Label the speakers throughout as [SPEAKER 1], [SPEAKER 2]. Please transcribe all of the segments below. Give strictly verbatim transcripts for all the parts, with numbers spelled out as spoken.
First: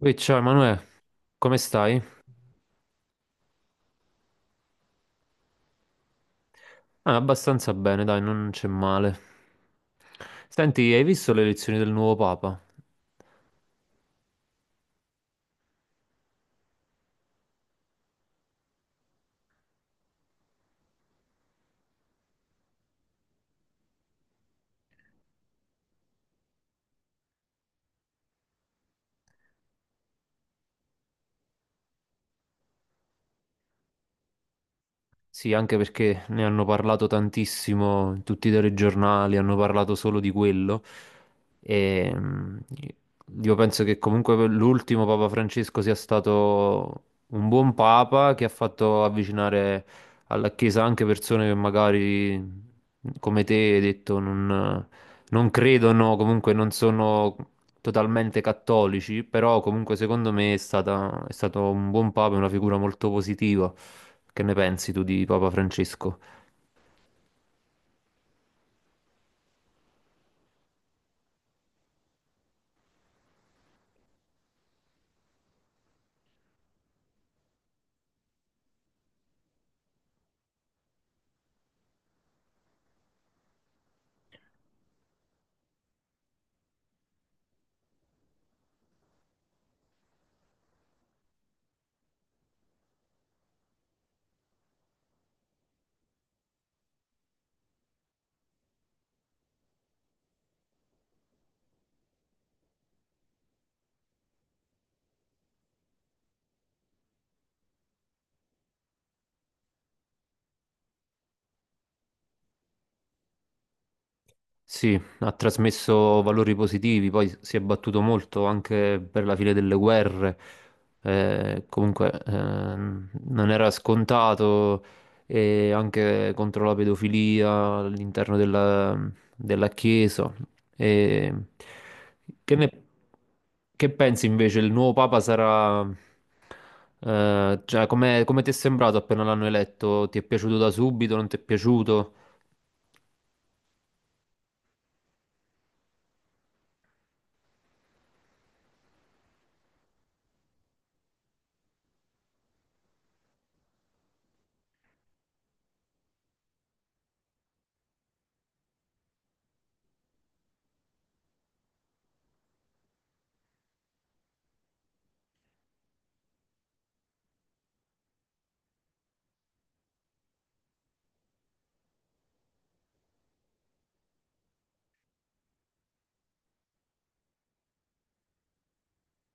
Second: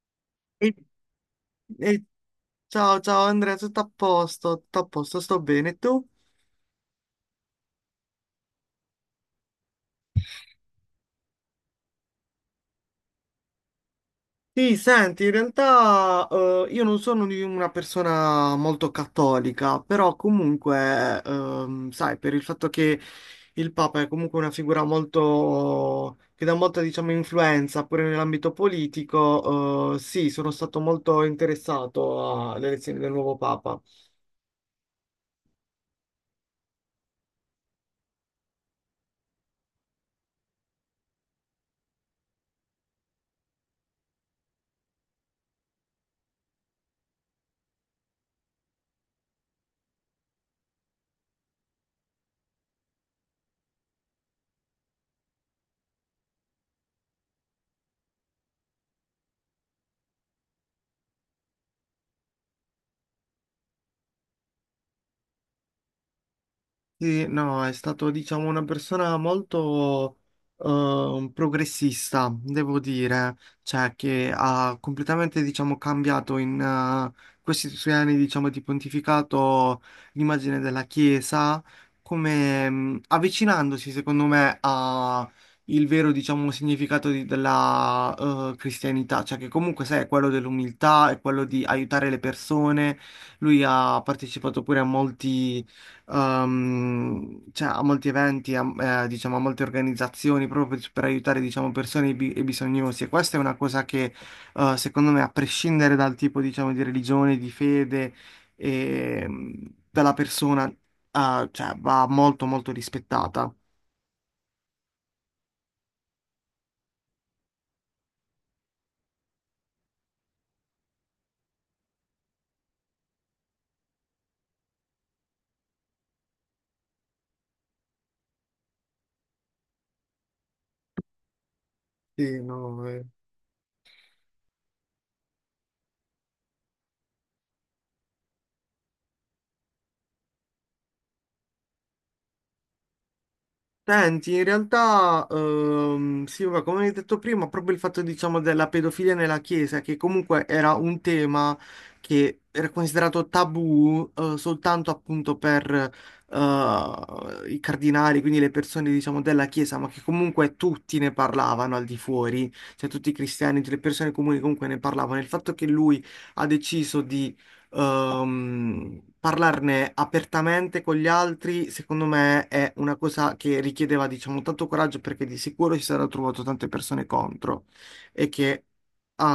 [SPEAKER 1] Ui, ciao
[SPEAKER 2] E-
[SPEAKER 1] Emanuele, come stai?
[SPEAKER 2] e- Ciao, ciao Andrea, tutto a posto, tutto a posto, sto bene. Tu?
[SPEAKER 1] Ah, abbastanza bene, dai, non c'è male. Senti, hai visto le elezioni del nuovo Papa?
[SPEAKER 2] Sì, senti, in realtà eh, io non sono di una persona molto cattolica, però comunque, ehm, sai, per il fatto che il Papa è comunque una figura molto, che dà molta, diciamo, influenza pure nell'ambito politico, eh, sì, sono stato molto interessato alle elezioni del nuovo Papa.
[SPEAKER 1] Sì, anche perché ne hanno parlato tantissimo, in tutti i telegiornali hanno parlato solo di quello. E mm, io penso che comunque l'ultimo Papa Francesco sia stato un buon Papa che ha fatto avvicinare alla Chiesa anche persone che magari, come te, hai detto, non non credono, comunque non sono totalmente cattolici, però comunque secondo me è stata- è stato un buon papa e una figura molto positiva. Che ne pensi tu di Papa Francesco?
[SPEAKER 2] Sì, no, è stato, diciamo, una persona molto eh, progressista, devo dire, cioè che ha completamente, diciamo, cambiato in eh, questi suoi anni, diciamo, di pontificato l'immagine della Chiesa, come mh, avvicinandosi, secondo me, a il vero, diciamo, significato di- della eh, cristianità, cioè che comunque, sai, è quello dell'umiltà, è quello di aiutare le persone. Lui ha partecipato pure a molti ehm, cioè, a molti eventi, a, eh, diciamo, a molte organizzazioni proprio per, per aiutare, diciamo, persone bi- e bisognosi. E questa è una cosa che, eh, secondo me, a prescindere dal tipo, diciamo, di religione, di fede e mm, della persona, eh, cioè, va molto, molto rispettata.
[SPEAKER 1] Sì, ha trasmesso valori positivi, poi si è battuto molto anche per la fine delle guerre. Eh, comunque, ehm, non era scontato e anche contro la pedofilia all'interno della, della Chiesa. E
[SPEAKER 2] Sì,
[SPEAKER 1] che ne-
[SPEAKER 2] no, eh.
[SPEAKER 1] che pensi invece? Il nuovo Papa sarà... eh, cioè, come come ti è sembrato appena l'hanno eletto? Ti è piaciuto da subito? Non ti è piaciuto?
[SPEAKER 2] Senti, in realtà, ehm, sì, vabbè, come hai detto prima, proprio il fatto, diciamo, della pedofilia nella Chiesa, che comunque era un tema che era considerato tabù, eh, soltanto appunto per, eh, i cardinali, quindi le persone, diciamo, della Chiesa, ma che comunque tutti ne parlavano al di fuori, cioè tutti i cristiani, tutte le persone comuni comunque ne parlavano. Il fatto che lui ha deciso Ehm, parlarne apertamente con gli altri, secondo me, è una cosa che richiedeva, diciamo, tanto coraggio perché di sicuro si sarebbero trovato tante persone contro e che,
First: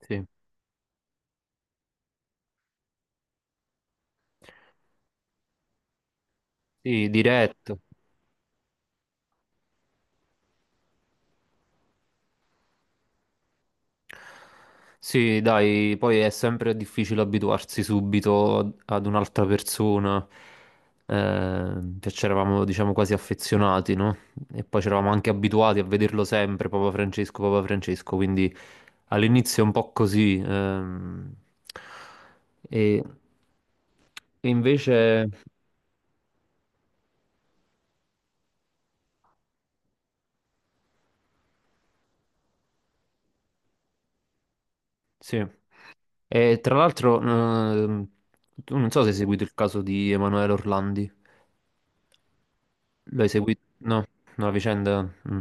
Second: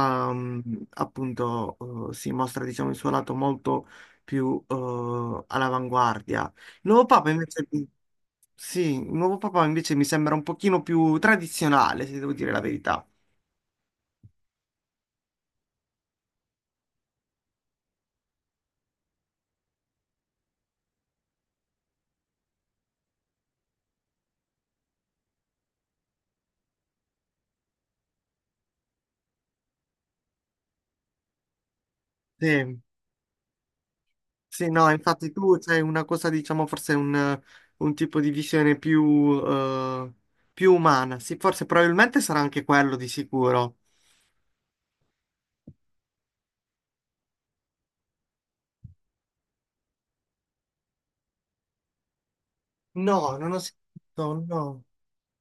[SPEAKER 1] Sì,
[SPEAKER 2] appunto, eh, si mostra, diciamo, il suo lato molto più, eh, all'avanguardia. Il nuovo
[SPEAKER 1] sì,
[SPEAKER 2] Papa invece,
[SPEAKER 1] diretto.
[SPEAKER 2] Sì, il nuovo Papa invece mi sembra un pochino più tradizionale, se devo dire la verità.
[SPEAKER 1] Sì, dai, poi è sempre difficile abituarsi subito ad ad un'altra persona. Eh, cioè, c'eravamo, diciamo, quasi affezionati, no? E poi c'eravamo anche abituati a vederlo sempre, Papa Francesco, Papa Francesco, quindi all'inizio è un po' così. ehm,
[SPEAKER 2] Sì.
[SPEAKER 1] e, e
[SPEAKER 2] Sì, no,
[SPEAKER 1] invece,
[SPEAKER 2] infatti tu c'hai una cosa, diciamo, forse un, un tipo di visione più, eh, più umana. Sì, forse probabilmente sarà anche quello di sicuro.
[SPEAKER 1] sì. E tra l'altro, ehm, tu non so se hai seguito il caso di Emanuele Orlandi. Lo hai
[SPEAKER 2] No, non
[SPEAKER 1] seguito?
[SPEAKER 2] ho
[SPEAKER 1] No,
[SPEAKER 2] sentito,
[SPEAKER 1] no, la
[SPEAKER 2] no.
[SPEAKER 1] vicenda. mm.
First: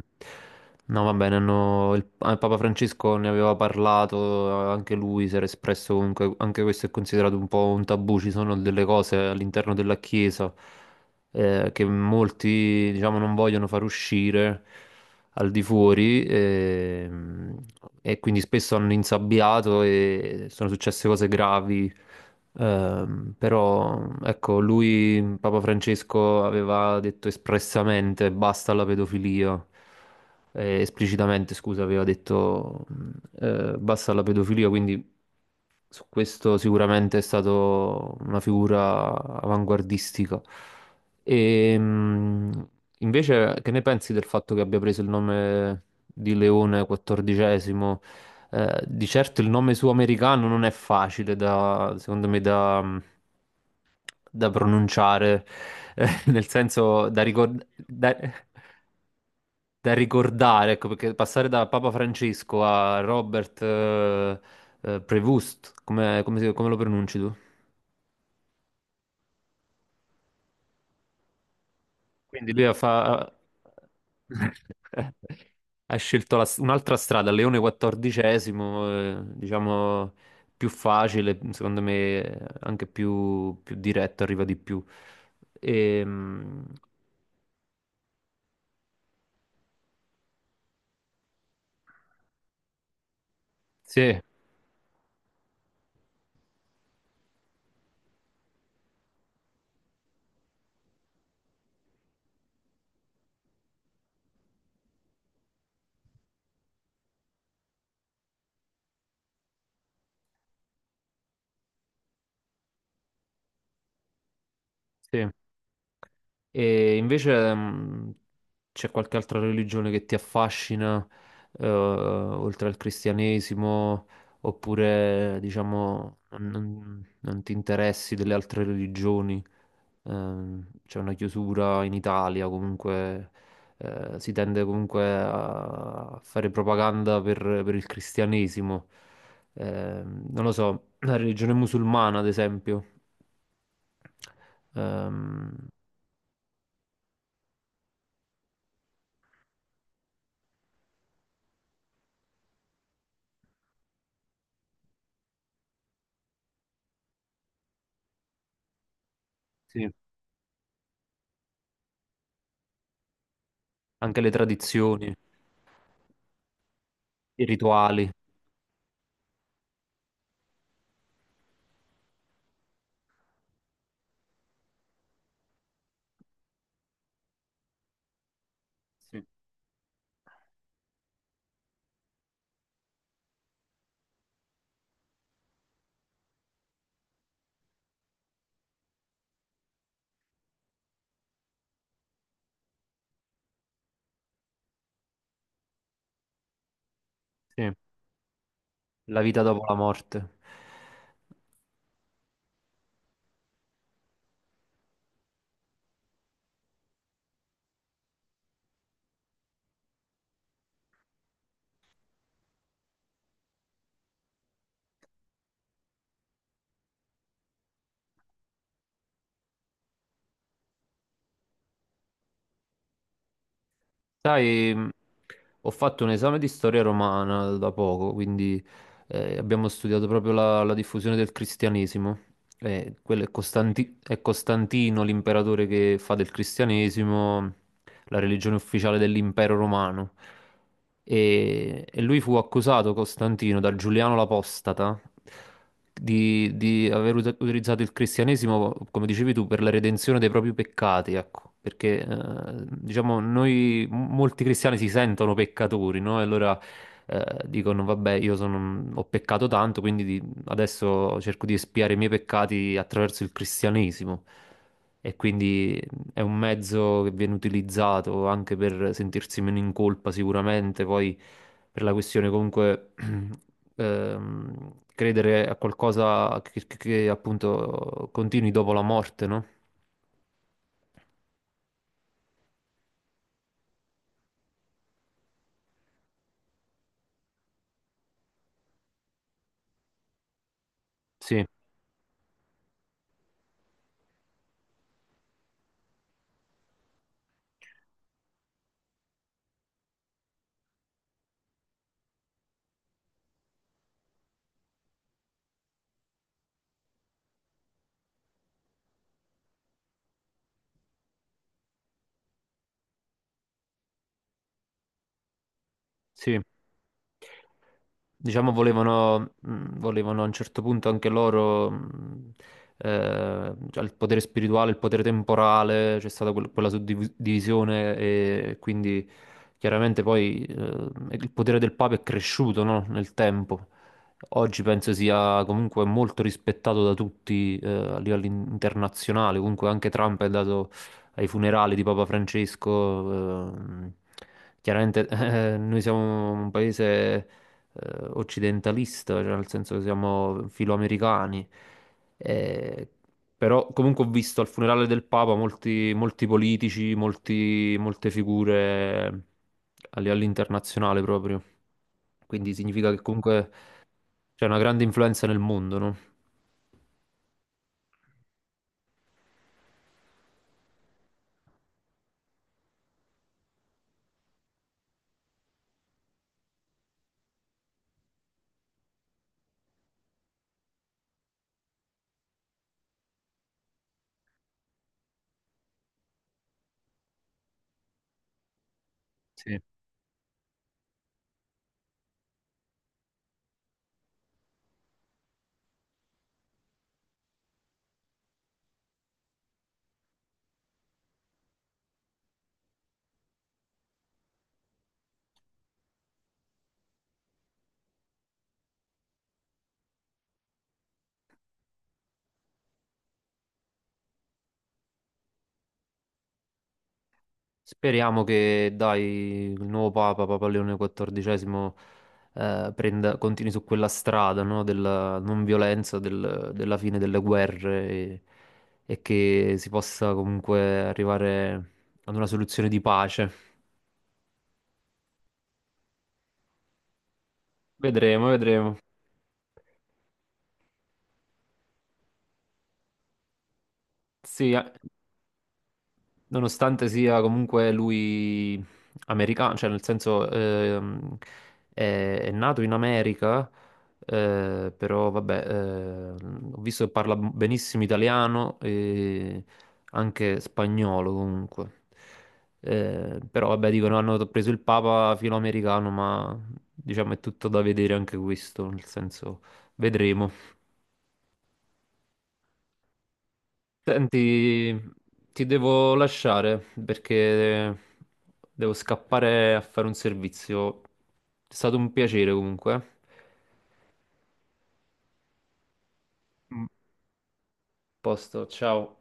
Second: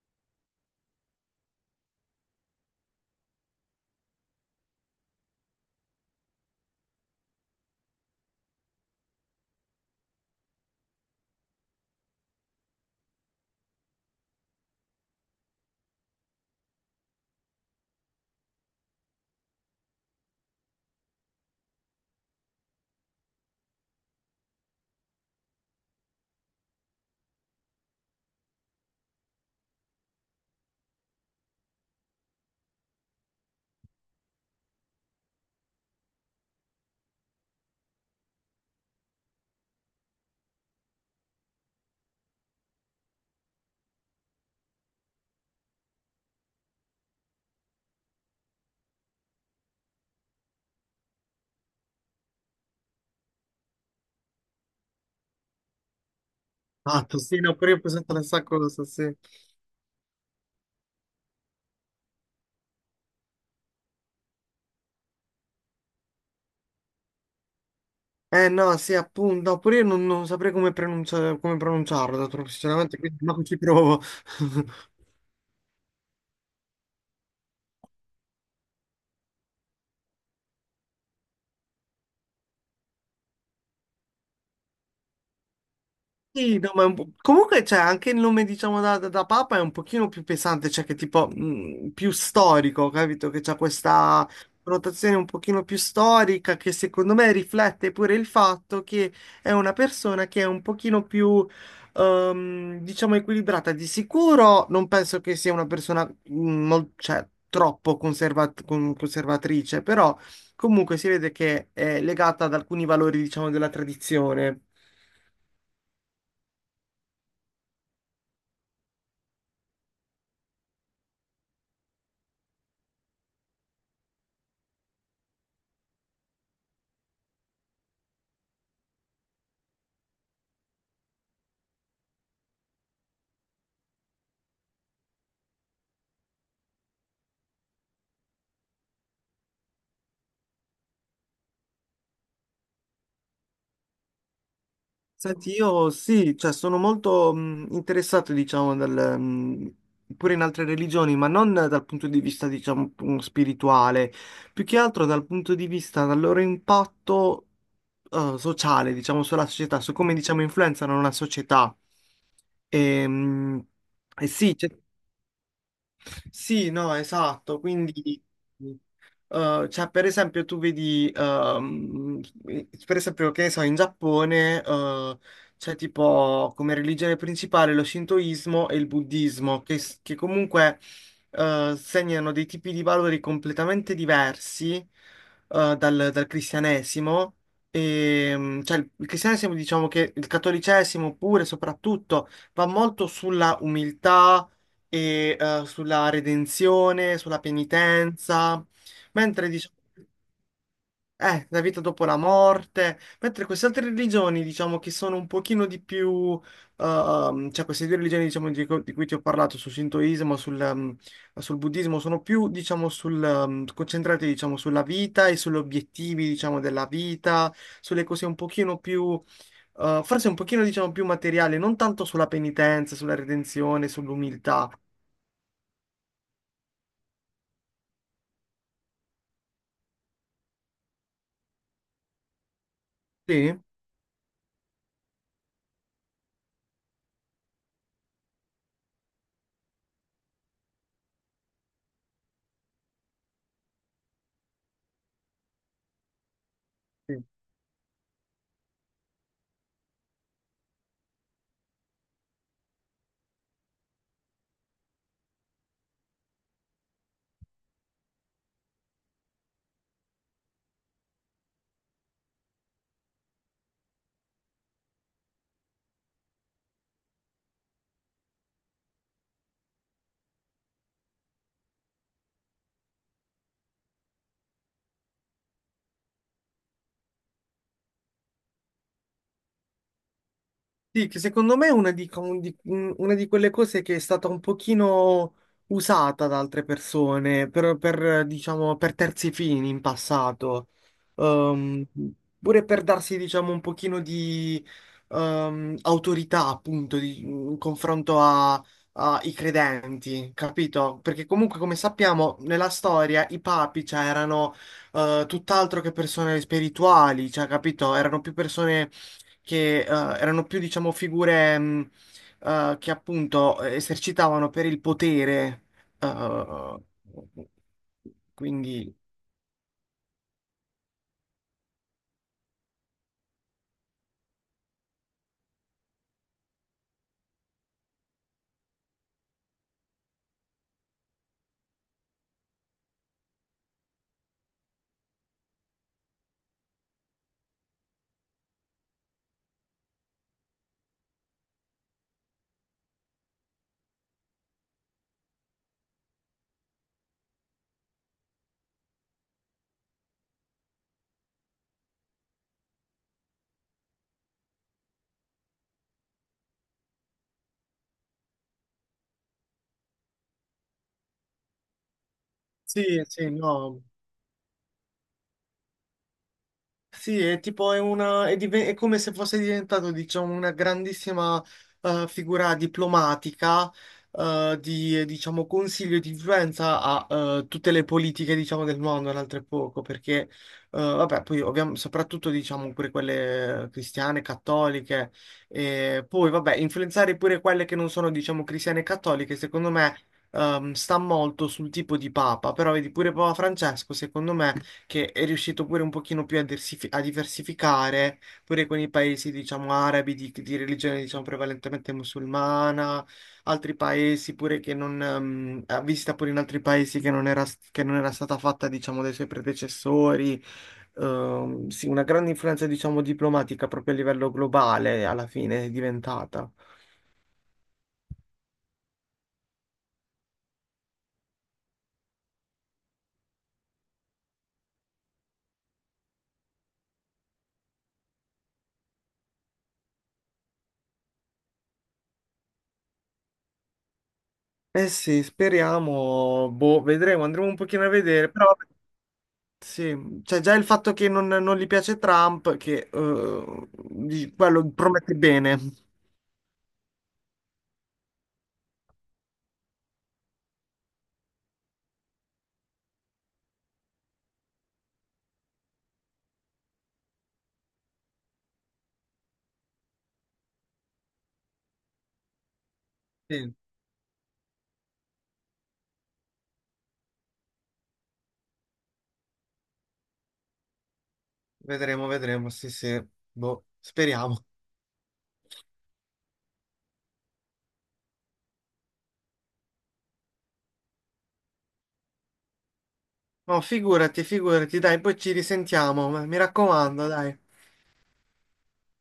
[SPEAKER 1] No, va bene, hanno- il, ah, il Papa Francesco ne aveva parlato, anche lui si era espresso comunque, anche questo è considerato un po' un tabù, ci sono delle cose all'interno della Chiesa eh, che molti, diciamo, non vogliono far uscire al di fuori ehm, e, quindi spesso hanno insabbiato e sono successe cose gravi. Ehm, però ecco, lui, Papa Francesco, aveva detto espressamente basta alla pedofilia. Eh, esplicitamente, scusa, aveva detto mh, eh, basta alla pedofilia, quindi su questo sicuramente è stato una figura avanguardistica. E, mh, Invece, che ne pensi del fatto che abbia preso il nome di Leone quattordicesimo? Eh, di certo il nome suo americano non è facile da, secondo me, da, da pronunciare, eh, nel
[SPEAKER 2] Ah,
[SPEAKER 1] senso
[SPEAKER 2] tu
[SPEAKER 1] da
[SPEAKER 2] sì, no, pure io ho presentato la stessa
[SPEAKER 1] ricordare
[SPEAKER 2] cosa, sì.
[SPEAKER 1] da ricordare, ecco, perché passare da Papa Francesco a Robert eh, eh, Prevost, come, come si- come lo pronunci tu?
[SPEAKER 2] Eh no, sì, appunto, no, pure io non, non saprei come, pronuncia- come pronunciarlo,
[SPEAKER 1] Quindi lui ha,
[SPEAKER 2] sinceramente, quindi
[SPEAKER 1] fa-
[SPEAKER 2] ma ci provo.
[SPEAKER 1] ha scelto la- un'altra strada, Leone quattordicesimo, eh, diciamo più facile, secondo me eh, anche più, più diretto, arriva di più.
[SPEAKER 2] Sì,
[SPEAKER 1] Ehm,
[SPEAKER 2] no, ma è un po'- comunque c'è anche il nome, diciamo, da, da- da Papa è un pochino più pesante, cioè che tipo mh, più storico, capito? Che c'è
[SPEAKER 1] sì,
[SPEAKER 2] questa connotazione un pochino più storica che secondo me riflette pure il fatto che è una persona che è un pochino più, ehm, diciamo, equilibrata. Di sicuro non penso che sia una persona, mh, mol- cioè, troppo conservat- con- conservatrice, però comunque si vede che è legata ad alcuni valori, diciamo, della tradizione.
[SPEAKER 1] sì. E invece mh, c'è qualche altra religione che ti affascina, eh, oltre al cristianesimo, oppure diciamo non, non- non ti interessi delle altre religioni? Ehm, c'è una chiusura in Italia, comunque eh, si tende comunque a fare propaganda per, per il cristianesimo. Ehm, non lo so, la religione musulmana, ad esempio.
[SPEAKER 2] Senti,
[SPEAKER 1] Ehm,
[SPEAKER 2] io sì, cioè sono molto mh, interessato, diciamo, dal, mh, pure in altre religioni, ma non dal punto di vista, diciamo, mh, spirituale, più che altro dal punto di vista del loro impatto eh, sociale, diciamo, sulla società,
[SPEAKER 1] sì,
[SPEAKER 2] su come, diciamo, influenzano una società. E, mh,
[SPEAKER 1] anche
[SPEAKER 2] e
[SPEAKER 1] le
[SPEAKER 2] sì,
[SPEAKER 1] tradizioni.
[SPEAKER 2] sì, no,
[SPEAKER 1] I
[SPEAKER 2] esatto.
[SPEAKER 1] rituali,
[SPEAKER 2] Quindi, eh, cioè, per esempio, tu vedi, ehm, per esempio, che ne so, in Giappone, eh, c'è tipo come religione principale lo shintoismo e il
[SPEAKER 1] sì.
[SPEAKER 2] buddismo, che, che comunque, eh, segnano dei tipi di valori completamente diversi, eh, dal, dal cristianesimo. E, mm, cioè, il il cristianesimo, diciamo che il cattolicesimo pure, soprattutto, va molto sulla umiltà e eh, sulla redenzione, sulla
[SPEAKER 1] Sì,
[SPEAKER 2] penitenza,
[SPEAKER 1] la vita
[SPEAKER 2] mentre
[SPEAKER 1] dopo la
[SPEAKER 2] diciamo,
[SPEAKER 1] morte.
[SPEAKER 2] eh, la vita dopo la morte, mentre queste altre religioni, diciamo, che sono un pochino di più, ehm, cioè queste due religioni, diciamo, di, co- di cui ti ho parlato, sul Shintoismo, sul, ehm, sul buddismo, sono più, diciamo, sul, ehm, concentrate, diciamo, sulla vita e sugli obiettivi, diciamo, della vita, sulle cose un pochino più... Uh, forse un pochino, diciamo, più materiale, non tanto sulla penitenza, sulla redenzione, sull'umiltà.
[SPEAKER 1] Sai, mh, ho fatto un esame di storia romana da poco, quindi eh, abbiamo studiato proprio la, la diffusione del cristianesimo. Eh, quello è
[SPEAKER 2] Sì?
[SPEAKER 1] Costanti- è Costantino, l'imperatore che fa del cristianesimo la religione ufficiale dell'impero romano. E, e lui fu accusato, Costantino, da Giuliano l'Apostata di, di aver ut- utilizzato il cristianesimo, come dicevi tu, per la redenzione dei propri peccati, ecco. Perché, eh, diciamo, noi, m- molti cristiani si sentono peccatori, no? E allora eh, dicono, vabbè, io sono- ho peccato tanto, quindi di- adesso cerco di espiare i miei peccati attraverso il cristianesimo. E quindi è un mezzo che viene utilizzato anche per sentirsi meno in colpa sicuramente, poi per la questione comunque ehm, credere a qualcosa che, che- che, appunto continui dopo la morte, no?
[SPEAKER 2] Sì, che secondo me è una di, un di- un- una di quelle cose che è stata un pochino usata da altre persone per, per, diciamo, per terzi fini in passato.
[SPEAKER 1] Sì,
[SPEAKER 2] Ehm, Pure per darsi, diciamo, un pochino di ehm, autorità, appunto, di- in confronto a- ai credenti, capito? Perché comunque, come sappiamo, nella storia i papi, cioè, erano eh, tutt'altro che persone spirituali, cioè, capito? Erano più persone che eh, erano più, diciamo, figure mh, eh, che appunto esercitavano per il potere.
[SPEAKER 1] sì.
[SPEAKER 2] eh,
[SPEAKER 1] Diciamo,
[SPEAKER 2] quindi
[SPEAKER 1] volevano, mh, volevano a un certo punto anche loro mh, eh, cioè il potere spirituale, il potere temporale, c'è stata quel- quella suddivisione e quindi chiaramente poi eh, il potere del Papa è cresciuto, no, nel tempo. Oggi penso sia comunque molto rispettato da tutti eh, a livello in- internazionale, comunque anche Trump è andato ai funerali di Papa Francesco. ehm, Chiaramente eh, noi siamo un paese eh, occidentalista, cioè nel senso che siamo filoamericani. Eh, però comunque ho visto al funerale del Papa molti, molti politici, molti- molte figure eh, a livello internazionale proprio. Quindi significa che
[SPEAKER 2] sì, sì,
[SPEAKER 1] comunque
[SPEAKER 2] no.
[SPEAKER 1] c'è una grande influenza nel mondo, no?
[SPEAKER 2] Sì, è tipo è una, è, diven- è come se fosse diventato, diciamo, una grandissima eh, figura diplomatica eh, di, eh, diciamo, consiglio e di influenza a eh, tutte le politiche, diciamo, del mondo, altrettanto perché, eh, vabbè, poi ovviamente, soprattutto, diciamo, pure quelle cristiane, cattoliche, e poi, vabbè, influenzare pure quelle che non sono, diciamo, cristiane e cattoliche,
[SPEAKER 1] Sì.
[SPEAKER 2] secondo me, ehm, sta molto sul tipo di papa, però vedi, pure Papa Francesco, secondo me che è riuscito pure un pochino più a, diversifi- a diversificare, pure con i paesi, diciamo, arabi di, di religione, diciamo, prevalentemente musulmana, altri paesi pure che non, ehm, ha visita pure in altri paesi che non era, che non era stata fatta, diciamo, dai suoi predecessori. Ehm, sì, una grande influenza, diciamo, diplomatica proprio a livello globale alla fine è diventata.
[SPEAKER 1] Speriamo che, dai, il nuovo Papa, Papa Leone quattordicesimo, eh, prenda- continui su quella strada, no, della non violenza, del- della fine delle guerre e, e che si possa comunque arrivare ad una soluzione di pace.
[SPEAKER 2] Eh sì, speriamo, boh, vedremo, andremo un pochino a
[SPEAKER 1] Vedremo,
[SPEAKER 2] vedere, però
[SPEAKER 1] vedremo.
[SPEAKER 2] sì, cioè già il fatto che non, non gli piace Trump, che eh, di-
[SPEAKER 1] Sì,
[SPEAKER 2] quello promette bene.
[SPEAKER 1] nonostante sia comunque lui americano, cioè nel senso ehm, è, è nato in America, eh, però vabbè, ehm, ho visto che parla benissimo italiano e anche spagnolo comunque. Eh, però
[SPEAKER 2] Sì,
[SPEAKER 1] vabbè, dicono hanno preso il Papa filoamericano, ma diciamo è tutto da vedere anche questo, nel senso vedremo.
[SPEAKER 2] vedremo, vedremo, sì, sì, boh, speriamo.
[SPEAKER 1] Senti, ti devo lasciare perché devo scappare a fare un servizio. È stato un piacere comunque.
[SPEAKER 2] No, figurati, figurati, dai, poi ci risentiamo, ma mi
[SPEAKER 1] Mm.
[SPEAKER 2] raccomando, dai.
[SPEAKER 1] Posto, ciao.